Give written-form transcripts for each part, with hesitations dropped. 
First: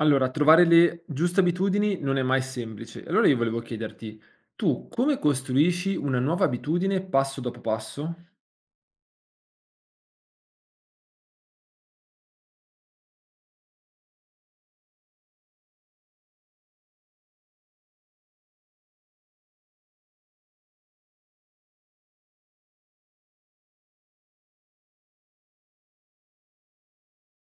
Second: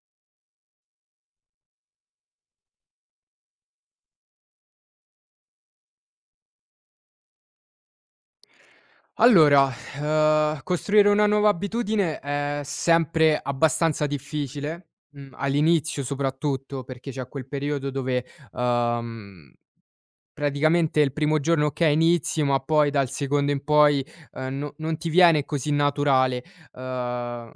Allora, trovare le giuste abitudini non è mai semplice. Allora io volevo chiederti, tu come costruisci una nuova abitudine passo dopo passo? Allora, costruire una nuova abitudine è sempre abbastanza difficile, all'inizio soprattutto, perché c'è quel periodo dove, uhm, praticamente il primo giorno okay inizi, ma poi dal secondo in poi, no non ti viene così naturale, uhm,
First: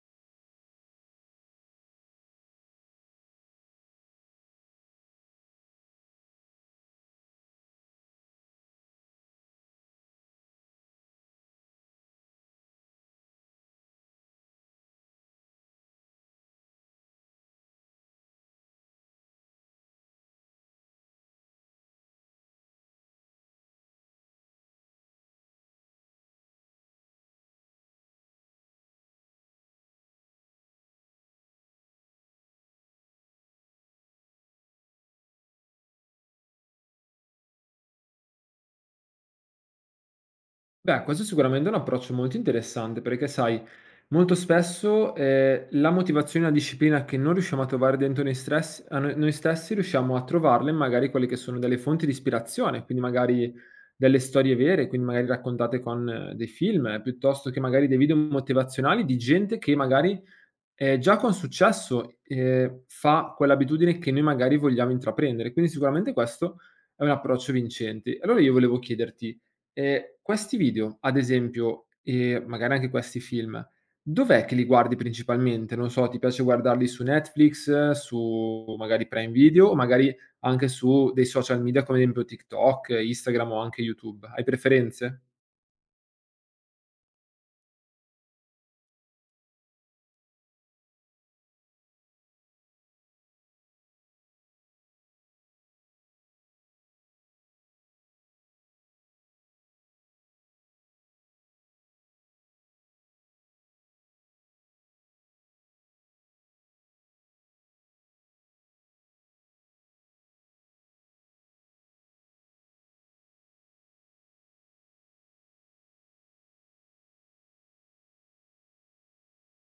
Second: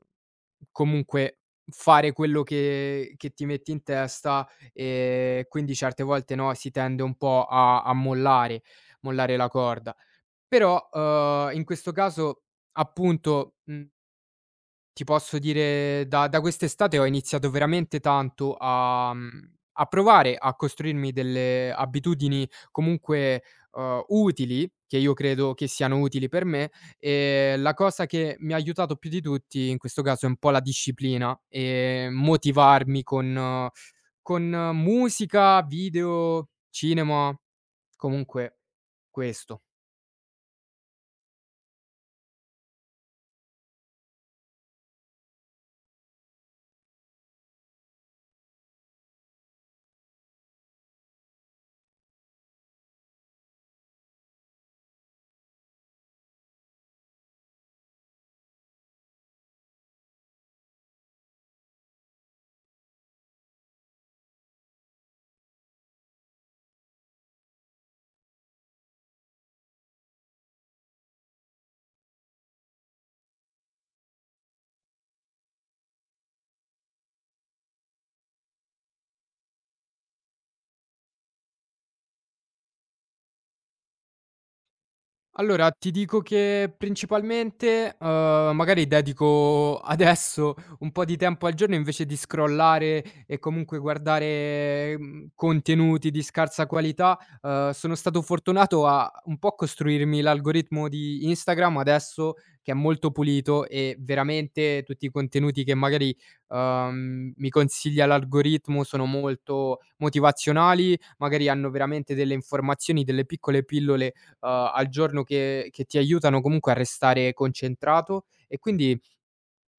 comunque fare quello che ti metti in testa, e quindi certe volte, no, si tende un po' a mollare la corda. Però, in questo caso, appunto, ti posso dire da quest'estate ho iniziato veramente tanto a a provare a costruirmi delle abitudini comunque, utili, che io credo che siano utili per me, e la cosa che mi ha aiutato più di tutti in questo caso è un po' la disciplina e motivarmi con musica, video, cinema, comunque questo. Beh, questo è sicuramente un approccio molto interessante perché, sai, molto spesso la motivazione e la disciplina che non riusciamo a trovare dentro noi, a noi stessi, riusciamo a trovarle in magari quelle che sono delle fonti di ispirazione, quindi magari delle storie vere, quindi magari raccontate con dei film, piuttosto che magari dei video motivazionali di gente che magari, già con successo, fa quell'abitudine che noi magari vogliamo intraprendere, quindi sicuramente questo è un approccio vincente. E allora io volevo chiederti, questi video, ad esempio, e magari anche questi film, dov'è che li guardi principalmente? Non so, ti piace guardarli su Netflix, su magari Prime Video o magari anche su dei social media come ad esempio TikTok, Instagram o anche YouTube? Hai preferenze? Allora, ti dico che principalmente, magari dedico adesso un po' di tempo al giorno invece di scrollare e comunque guardare, contenuti di scarsa qualità. Sono stato fortunato a un po' costruirmi l'algoritmo di Instagram adesso che è molto pulito e veramente tutti i contenuti che magari, mi consiglia l'algoritmo sono molto motivazionali, magari hanno veramente delle informazioni, delle piccole pillole al giorno che ti aiutano comunque a restare concentrato e quindi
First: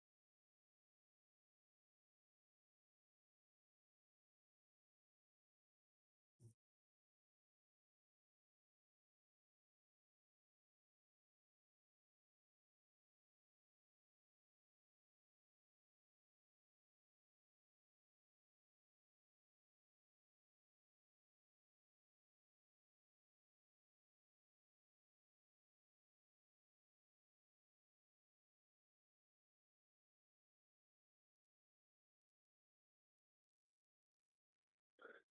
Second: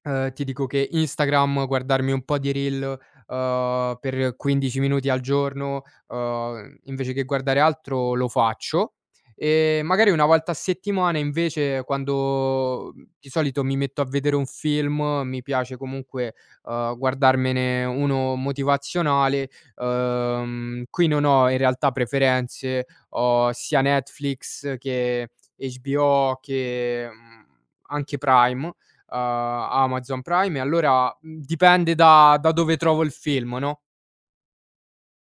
Ti dico che Instagram, guardarmi un po' di reel, per 15 minuti al giorno, invece che guardare altro lo faccio. E magari una volta a settimana invece quando di solito mi metto a vedere un film, mi piace comunque, guardarmene uno motivazionale. Qui non ho in realtà preferenze, ho sia Netflix che HBO che, anche Prime uhm, Amazon Prime e allora, dipende da dove trovo il film, no?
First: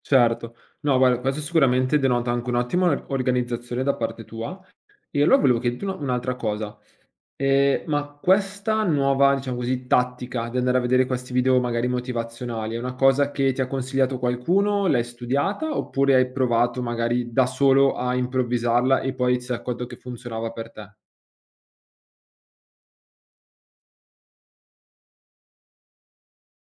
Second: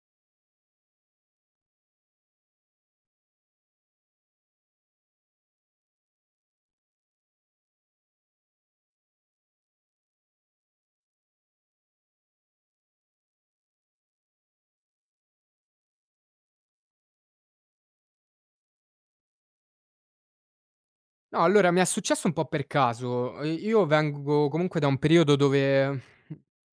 Certo. No guarda, questo sicuramente denota anche un'ottima or organizzazione da parte tua. E allora volevo chiederti una un'altra cosa, ma questa nuova, diciamo così, tattica di andare a vedere questi video magari motivazionali, è una cosa che ti ha consigliato qualcuno, l'hai studiata, oppure hai provato magari da solo a improvvisarla e poi ti sei accorto che funzionava per te? No, allora mi è successo un po' per caso. Io vengo comunque da un periodo dove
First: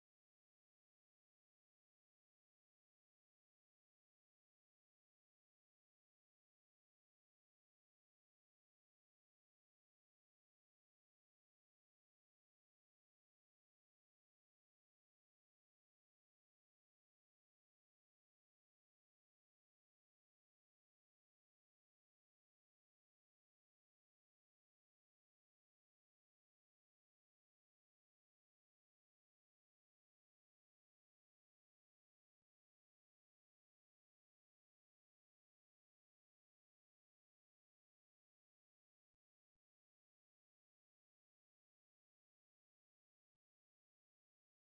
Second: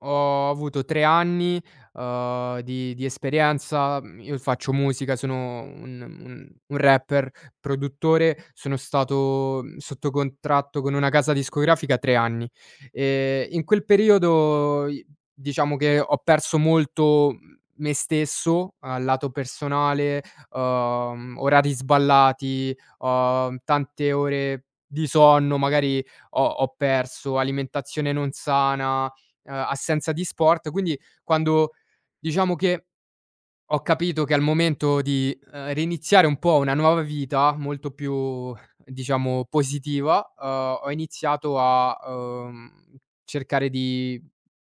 ho avuto 3 anni, di esperienza. Mhmm, io faccio musica, sono un rapper, produttore, sono stato, sotto contratto con una casa discografica 3 anni. In quel periodo i diciamo che ho perso molto, me stesso, al lato personale, orari sballati, ho tante ore di sonno, magari ho perso, alimentazione non sana, assenza di sport. Quindi quando diciamo che ho capito che al momento di, reiniziare un po' una nuova vita molto più diciamo positiva, ho iniziato a, cercare di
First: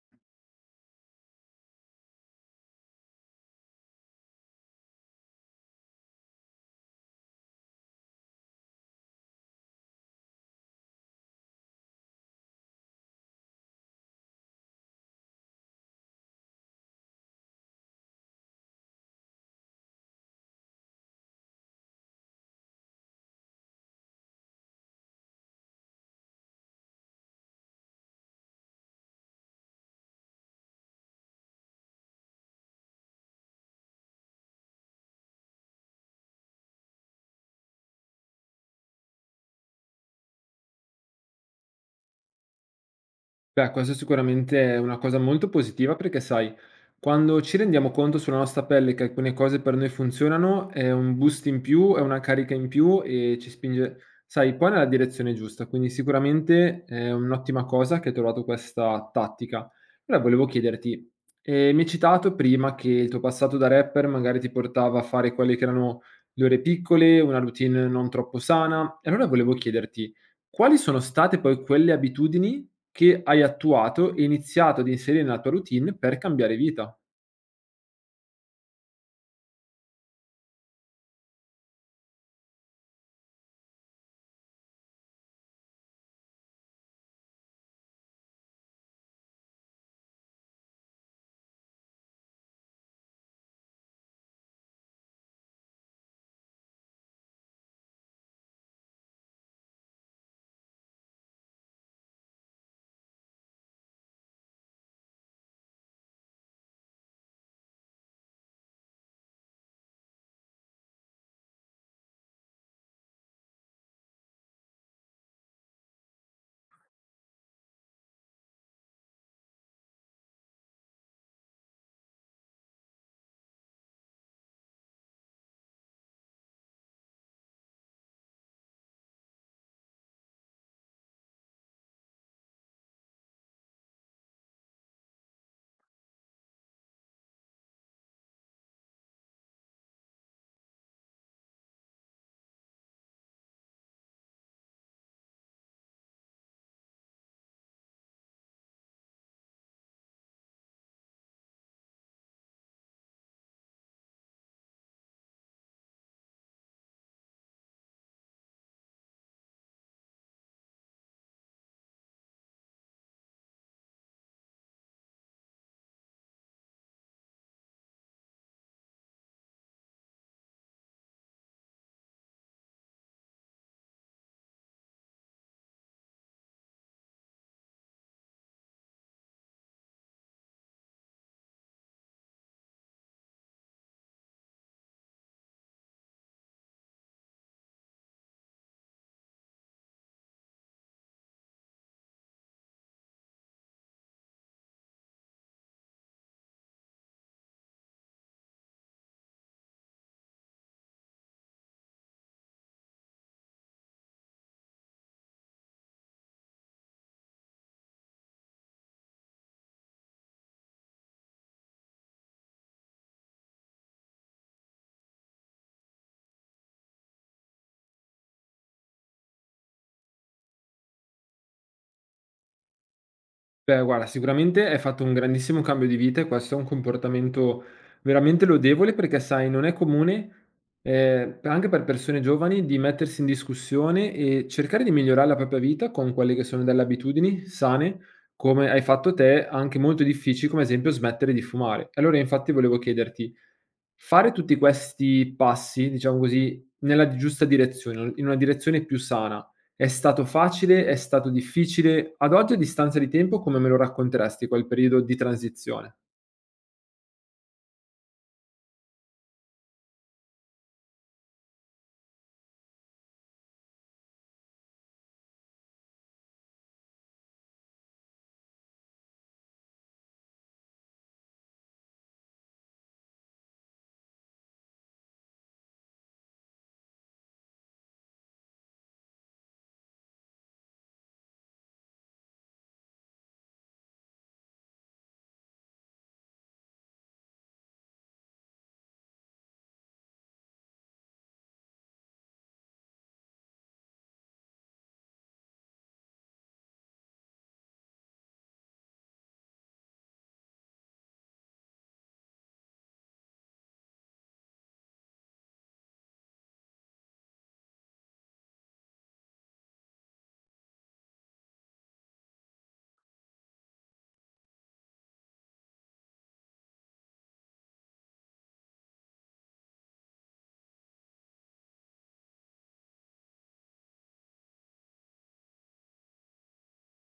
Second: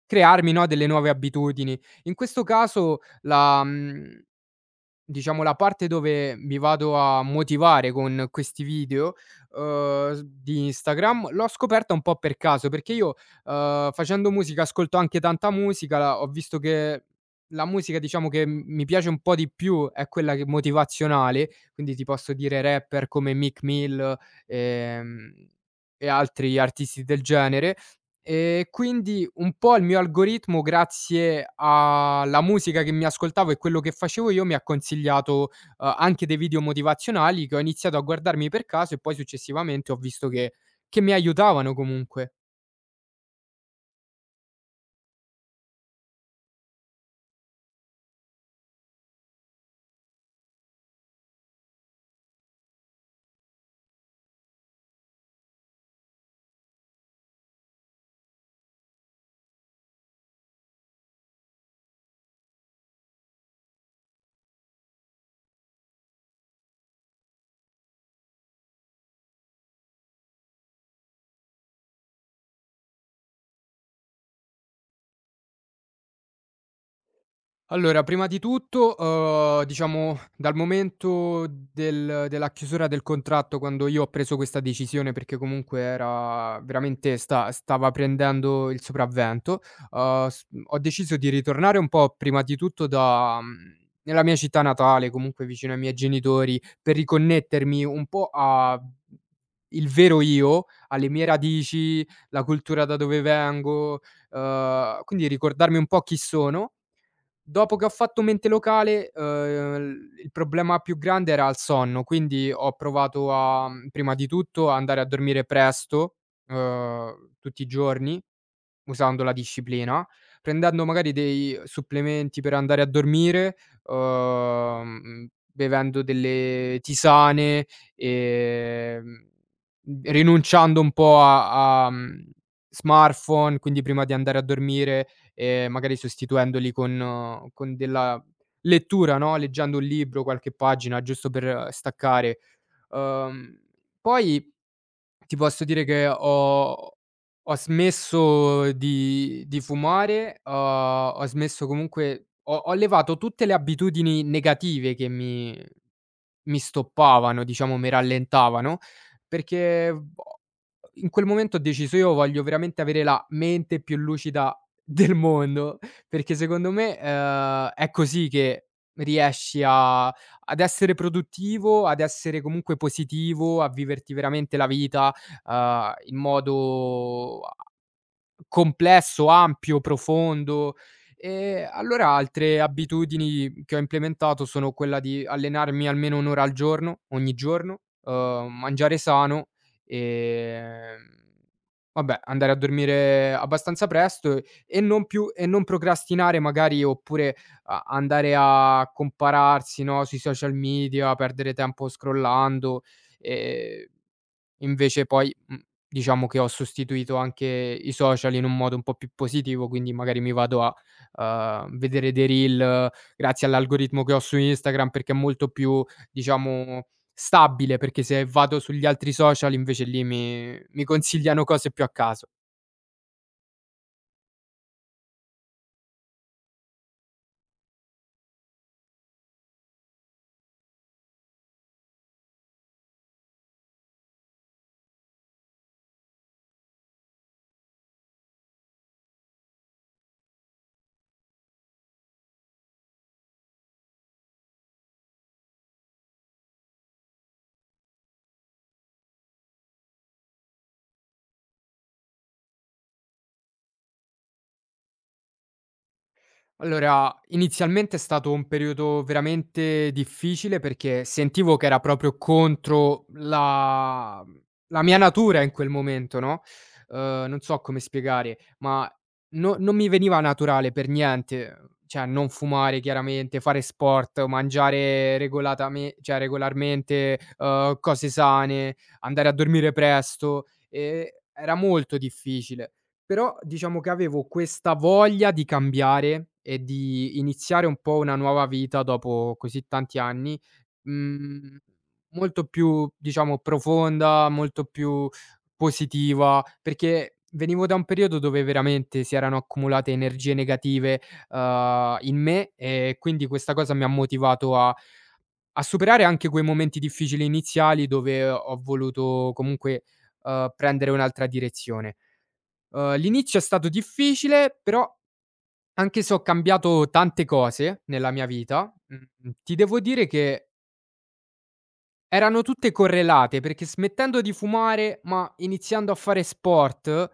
crearmi, no, delle nuove abitudini. In questo caso la mhmm Diciamo la parte dove mi vado a motivare con questi video, s di Instagram, l'ho scoperta un po' per caso, perché io, facendo musica ascolto anche tanta musica, ho visto che la musica diciamo che m mi piace un po' di più è quella che motivazionale, quindi ti posso dire rapper come Meek Mill, ehm, e altri artisti del genere. E quindi un po' il mio algoritmo, grazie alla musica che mi ascoltavo e quello che facevo io, mi ha consigliato, anche dei video motivazionali che ho iniziato a guardarmi per caso e poi successivamente ho visto che mi aiutavano comunque. Beh, questo sicuramente è una cosa molto positiva, perché, sai, quando ci rendiamo conto sulla nostra pelle che alcune cose per noi funzionano, è un boost in più, è una carica in più e ci spinge, sai, poi nella direzione giusta. Quindi sicuramente è un'ottima cosa che hai trovato questa tattica. Però volevo chiederti, mi hai citato prima che il tuo passato da rapper magari ti portava a fare quelle che erano le ore piccole, una routine non troppo sana. E allora volevo chiederti, quali sono state poi quelle abitudini che hai attuato e iniziato ad inserire nella tua routine per cambiare vita? Allora, prima di tutto, diciamo dal momento della chiusura del contratto, quando io ho preso questa decisione, perché comunque era veramente stava prendendo il sopravvento, s ho deciso di ritornare un po' prima di tutto nella mia città natale, comunque vicino ai miei genitori, per riconnettermi un po' a il vero io, alle mie radici, la cultura da dove vengo, quindi ricordarmi un po' chi sono. Dopo che ho fatto mente locale, il problema più grande era il sonno, quindi ho provato a, prima di tutto, a andare a dormire presto, tutti i giorni, usando la disciplina, prendendo magari dei supplementi per andare a dormire, bevendo delle tisane, ehm, rinunciando un po' a smartphone, quindi prima di andare a dormire, magari sostituendoli con della lettura, no, leggendo un libro, qualche pagina giusto per staccare. Uhm, poi ti posso dire che ho smesso di fumare, ho smesso comunque ho levato tutte le abitudini negative che mi stoppavano, diciamo mi rallentavano, perché boh, in quel momento ho deciso: "Io voglio veramente avere la mente più lucida del mondo", perché secondo me, è così che riesci a ad essere produttivo, ad essere comunque positivo, a viverti veramente la vita, in modo a complesso, ampio, profondo. Allora altre abitudini che ho implementato sono quella di allenarmi almeno 1 ora al giorno, ogni giorno, mangiare sano, ehm, vabbè andare a dormire abbastanza presto e non più e non procrastinare magari oppure a andare a compararsi, no, sui social media, perdere tempo scrollando. ehm Invece poi, diciamo che ho sostituito anche i social in un modo un po' più positivo, quindi magari mi vado a, vedere dei reel grazie all'algoritmo che ho su Instagram, perché è molto più, diciamo, stabile, perché se vado sugli altri social invece lì mi consigliano cose più a caso. Beh, guarda, sicuramente hai fatto un grandissimo cambio di vita e questo è un comportamento veramente lodevole, perché, sai, non è comune, anche per persone giovani, di mettersi in discussione e cercare di migliorare la propria vita con quelle che sono delle abitudini sane, come hai fatto te, anche molto difficili, come ad esempio smettere di fumare. Allora infatti volevo chiederti: fare tutti questi passi, diciamo così, nella giusta direzione, in una direzione più sana, è stato facile? È stato difficile? Ad oggi, a distanza di tempo, come me lo racconteresti quel periodo di transizione? Allora, inizialmente è stato un periodo veramente difficile perché sentivo che era proprio contro la mia natura in quel momento, no, non so come spiegare, ma no non mi veniva naturale per niente, cioè non fumare chiaramente, fare sport, mangiare regolatame cioè regolarmente, cose sane, andare a dormire presto, era molto difficile. Però diciamo che avevo questa voglia di cambiare e di iniziare un po' una nuova vita dopo così tanti anni, mhmm, molto più diciamo profonda, molto più positiva, perché venivo da un periodo dove veramente si erano accumulate energie negative, in me e quindi questa cosa mi ha motivato a superare anche quei momenti difficili iniziali dove ho voluto comunque, prendere un'altra direzione. L'inizio è stato difficile, però anche se ho cambiato tante cose nella mia vita, ti devo dire che erano tutte correlate, perché smettendo di fumare, ma iniziando a fare sport.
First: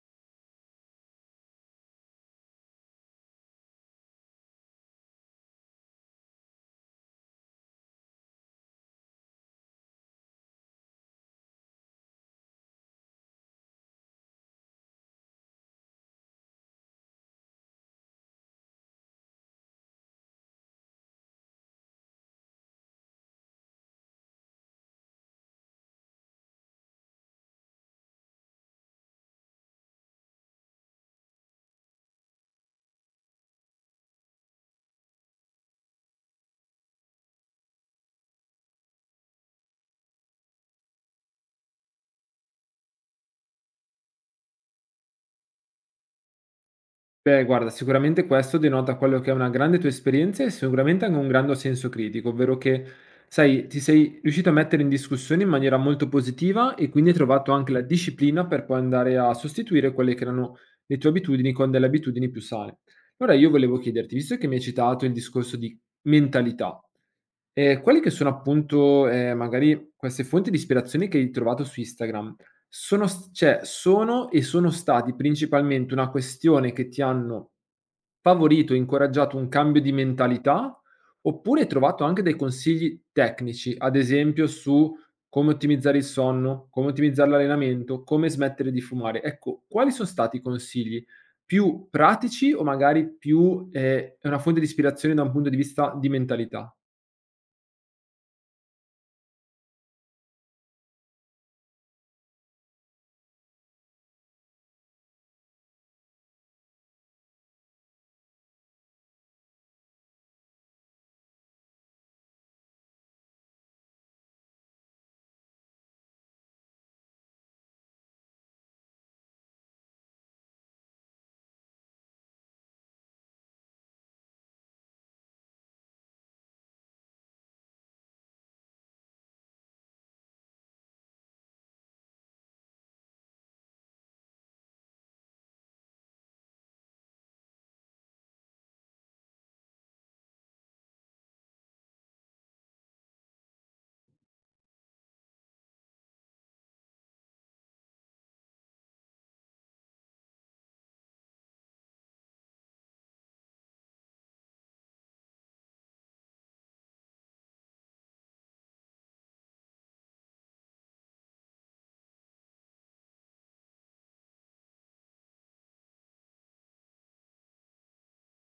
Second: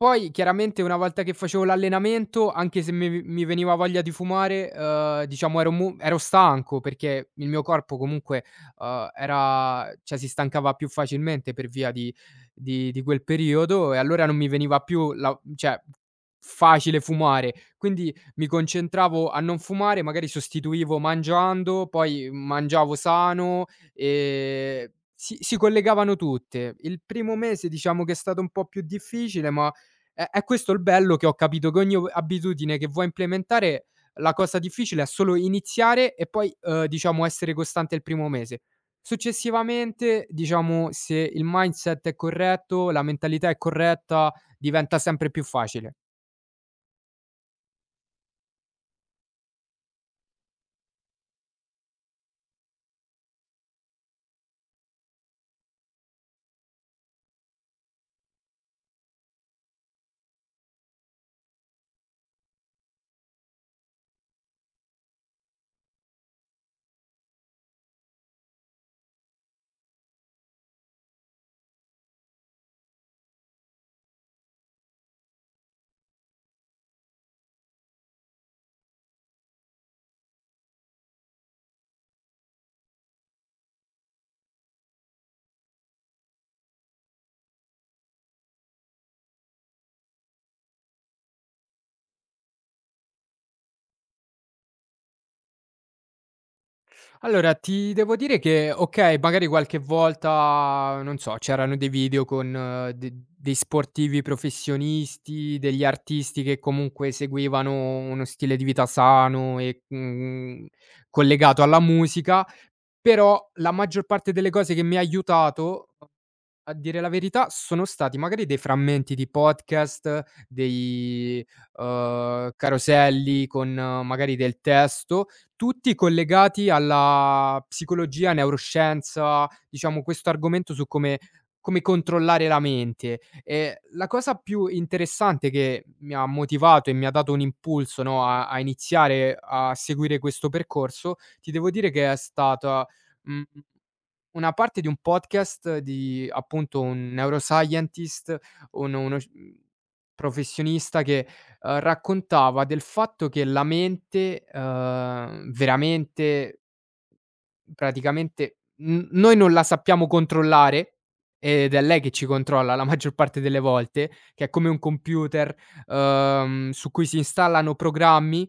Poi chiaramente una volta che facevo l'allenamento, anche se mi veniva voglia di fumare, diciamo ero stanco perché il mio corpo comunque, era cioè si stancava più facilmente per via di quel periodo e allora non mi veniva più la cioè facile fumare. Quindi mi concentravo a non fumare, magari sostituivo mangiando, poi mangiavo sano, ehm, si collegavano tutte. Il primo mese diciamo che è stato un po' più difficile, ma è questo il bello che ho capito che ogni o abitudine che vuoi implementare, la cosa difficile è solo iniziare e poi, diciamo essere costante il primo mese. Successivamente, diciamo, se il mindset è corretto, la mentalità è corretta, diventa sempre più facile. Beh, guarda, sicuramente questo denota quello che è una grande tua esperienza e sicuramente anche un grande senso critico, ovvero che, sai, ti sei riuscito a mettere in discussione in maniera molto positiva e quindi hai trovato anche la disciplina per poi andare a sostituire quelle che erano le tue abitudini con delle abitudini più sane. Allora io volevo chiederti, visto che mi hai citato il discorso di mentalità, quelle che sono appunto, magari queste fonti di ispirazione che hai trovato su Instagram, sono s cioè sono stati principalmente una questione che ti hanno favorito, incoraggiato un cambio di mentalità, oppure hai trovato anche dei consigli tecnici, ad esempio su come ottimizzare il sonno, come ottimizzare l'allenamento, come smettere di fumare? Ecco, quali son stati i consigli? Più pratici, o magari più, è una fonte di ispirazione da un punto di vista di mentalità? Allora, ti devo dire che, okay, magari qualche volta, non so, c'erano dei video con de dei sportivi professionisti, degli artisti che comunque seguivano uno stile di vita sano e collegato alla musica, però la maggior parte delle cose che mi ha aiutato a dire la verità, sono stati magari dei frammenti di podcast, dei caroselli con magari del testo, tutti collegati alla psicologia, neuroscienza, diciamo questo argomento su come controllare la mente. La cosa più interessante che mi ha motivato e mi ha dato un impulso, no, a iniziare a seguire questo percorso, ti devo dire che è stata, mhmm una parte di un podcast di appunto un neuroscientist, un uno sci mhmm, professionista che, raccontava del fatto che la mente, veramente praticamente n noi non la sappiamo controllare, ed è lei che ci controlla la maggior parte delle volte, che è come un computer, su cui si installano programmi.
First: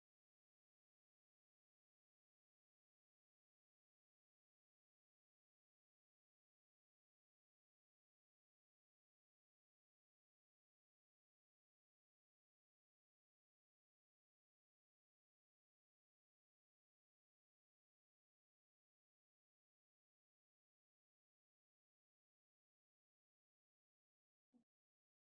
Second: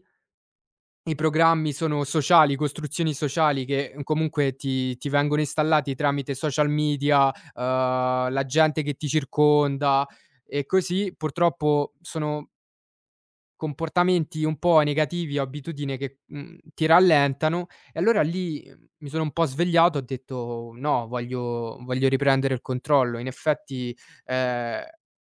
I programmi sono sociali, costruzioni sociali che comunque ti vengono installati tramite social media, la gente che ti circonda e così purtroppo sono comportamenti un po' negativi o abitudini che, ti rallentano e allora lì, mi sono un po' svegliato, ho detto: "No, voglio riprendere il controllo". In effetti, ehm,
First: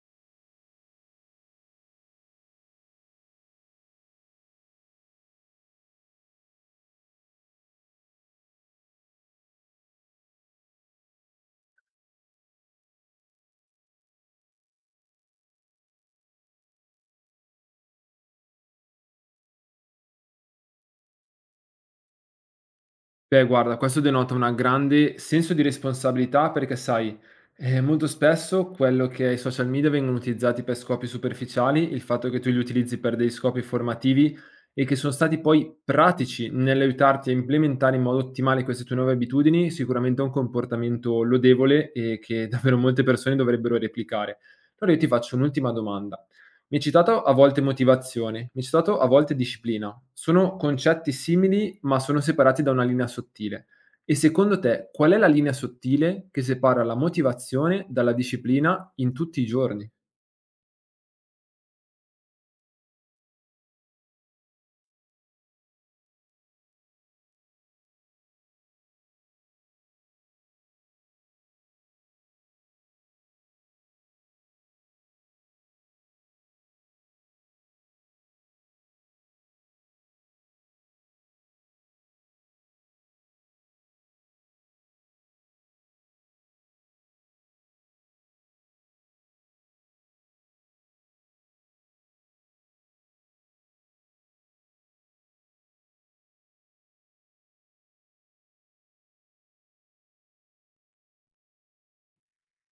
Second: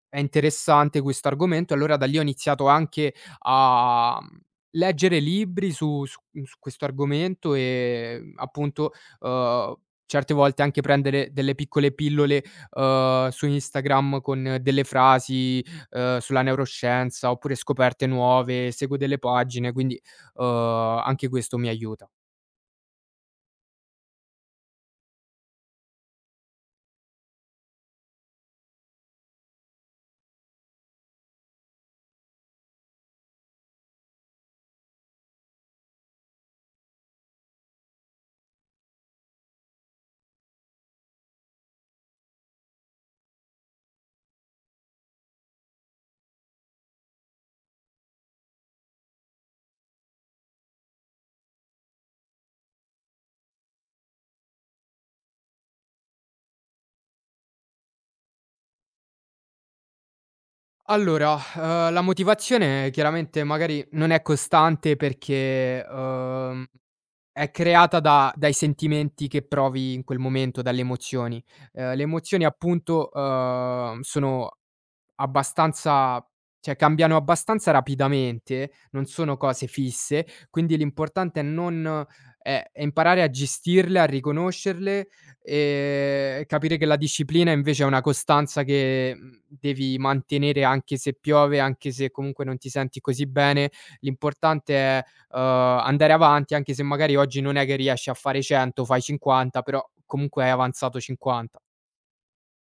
è interessante questo argomento e allora da lì ho iniziato anche a, leggere libri su questo argomento e appunto, uhm, certe volte anche prendere delle piccole pillole, su Instagram con delle frasi sulla neuroscienza, oppure scoperte nuove, seguo delle pagine, quindi, uhm, anche questo mi aiuta. Beh, guarda, questo denota una grande senso di responsabilità, perché, sai, molto spesso quello che i social media vengono utilizzati per scopi superficiali, il fatto che tu li utilizzi per degli scopi formativi e che sono stati poi pratici nell'aiutarti a implementare in modo ottimale queste tue nuove abitudini, sicuramente è un comportamento lodevole e che davvero molte persone dovrebbero replicare. Allora io ti faccio un'ultima domanda. Mi hai citato a volte motivazione, mi hai citato a volte disciplina. Sono concetti simili, ma sono separati da una linea sottile. E secondo te, qual è la linea sottile che separa la motivazione dalla disciplina in tutti i giorni? Allora, la motivazione chiaramente magari non è costante perché, è creata da dai sentimenti che provi in quel momento, dalle emozioni. Le emozioni appunto, sono Abbastanza cioè cambiano abbastanza rapidamente, non sono cose fisse, quindi l'importante è non è è imparare a gestirle, a riconoscerle e capire che la disciplina invece è una costanza che, devi mantenere anche se piove, anche se comunque non ti senti così bene. L'importante è, andare avanti anche se magari oggi non è che riesci a fare 100, fai 50, però comunque hai avanzato 50.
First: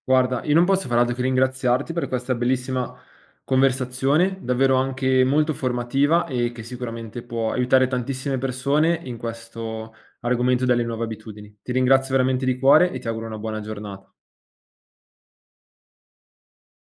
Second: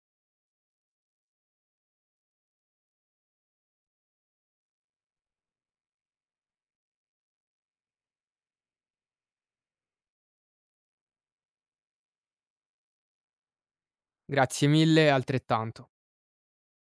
Guarda, io non posso far altro che ringraziarti per questa bellissima conversazione, davvero anche molto formativa e che sicuramente può aiutare tantissime persone in questo argomento delle nuove abitudini. Ti ringrazio veramente di cuore e ti auguro una buona giornata. Grazie mille, altrettanto.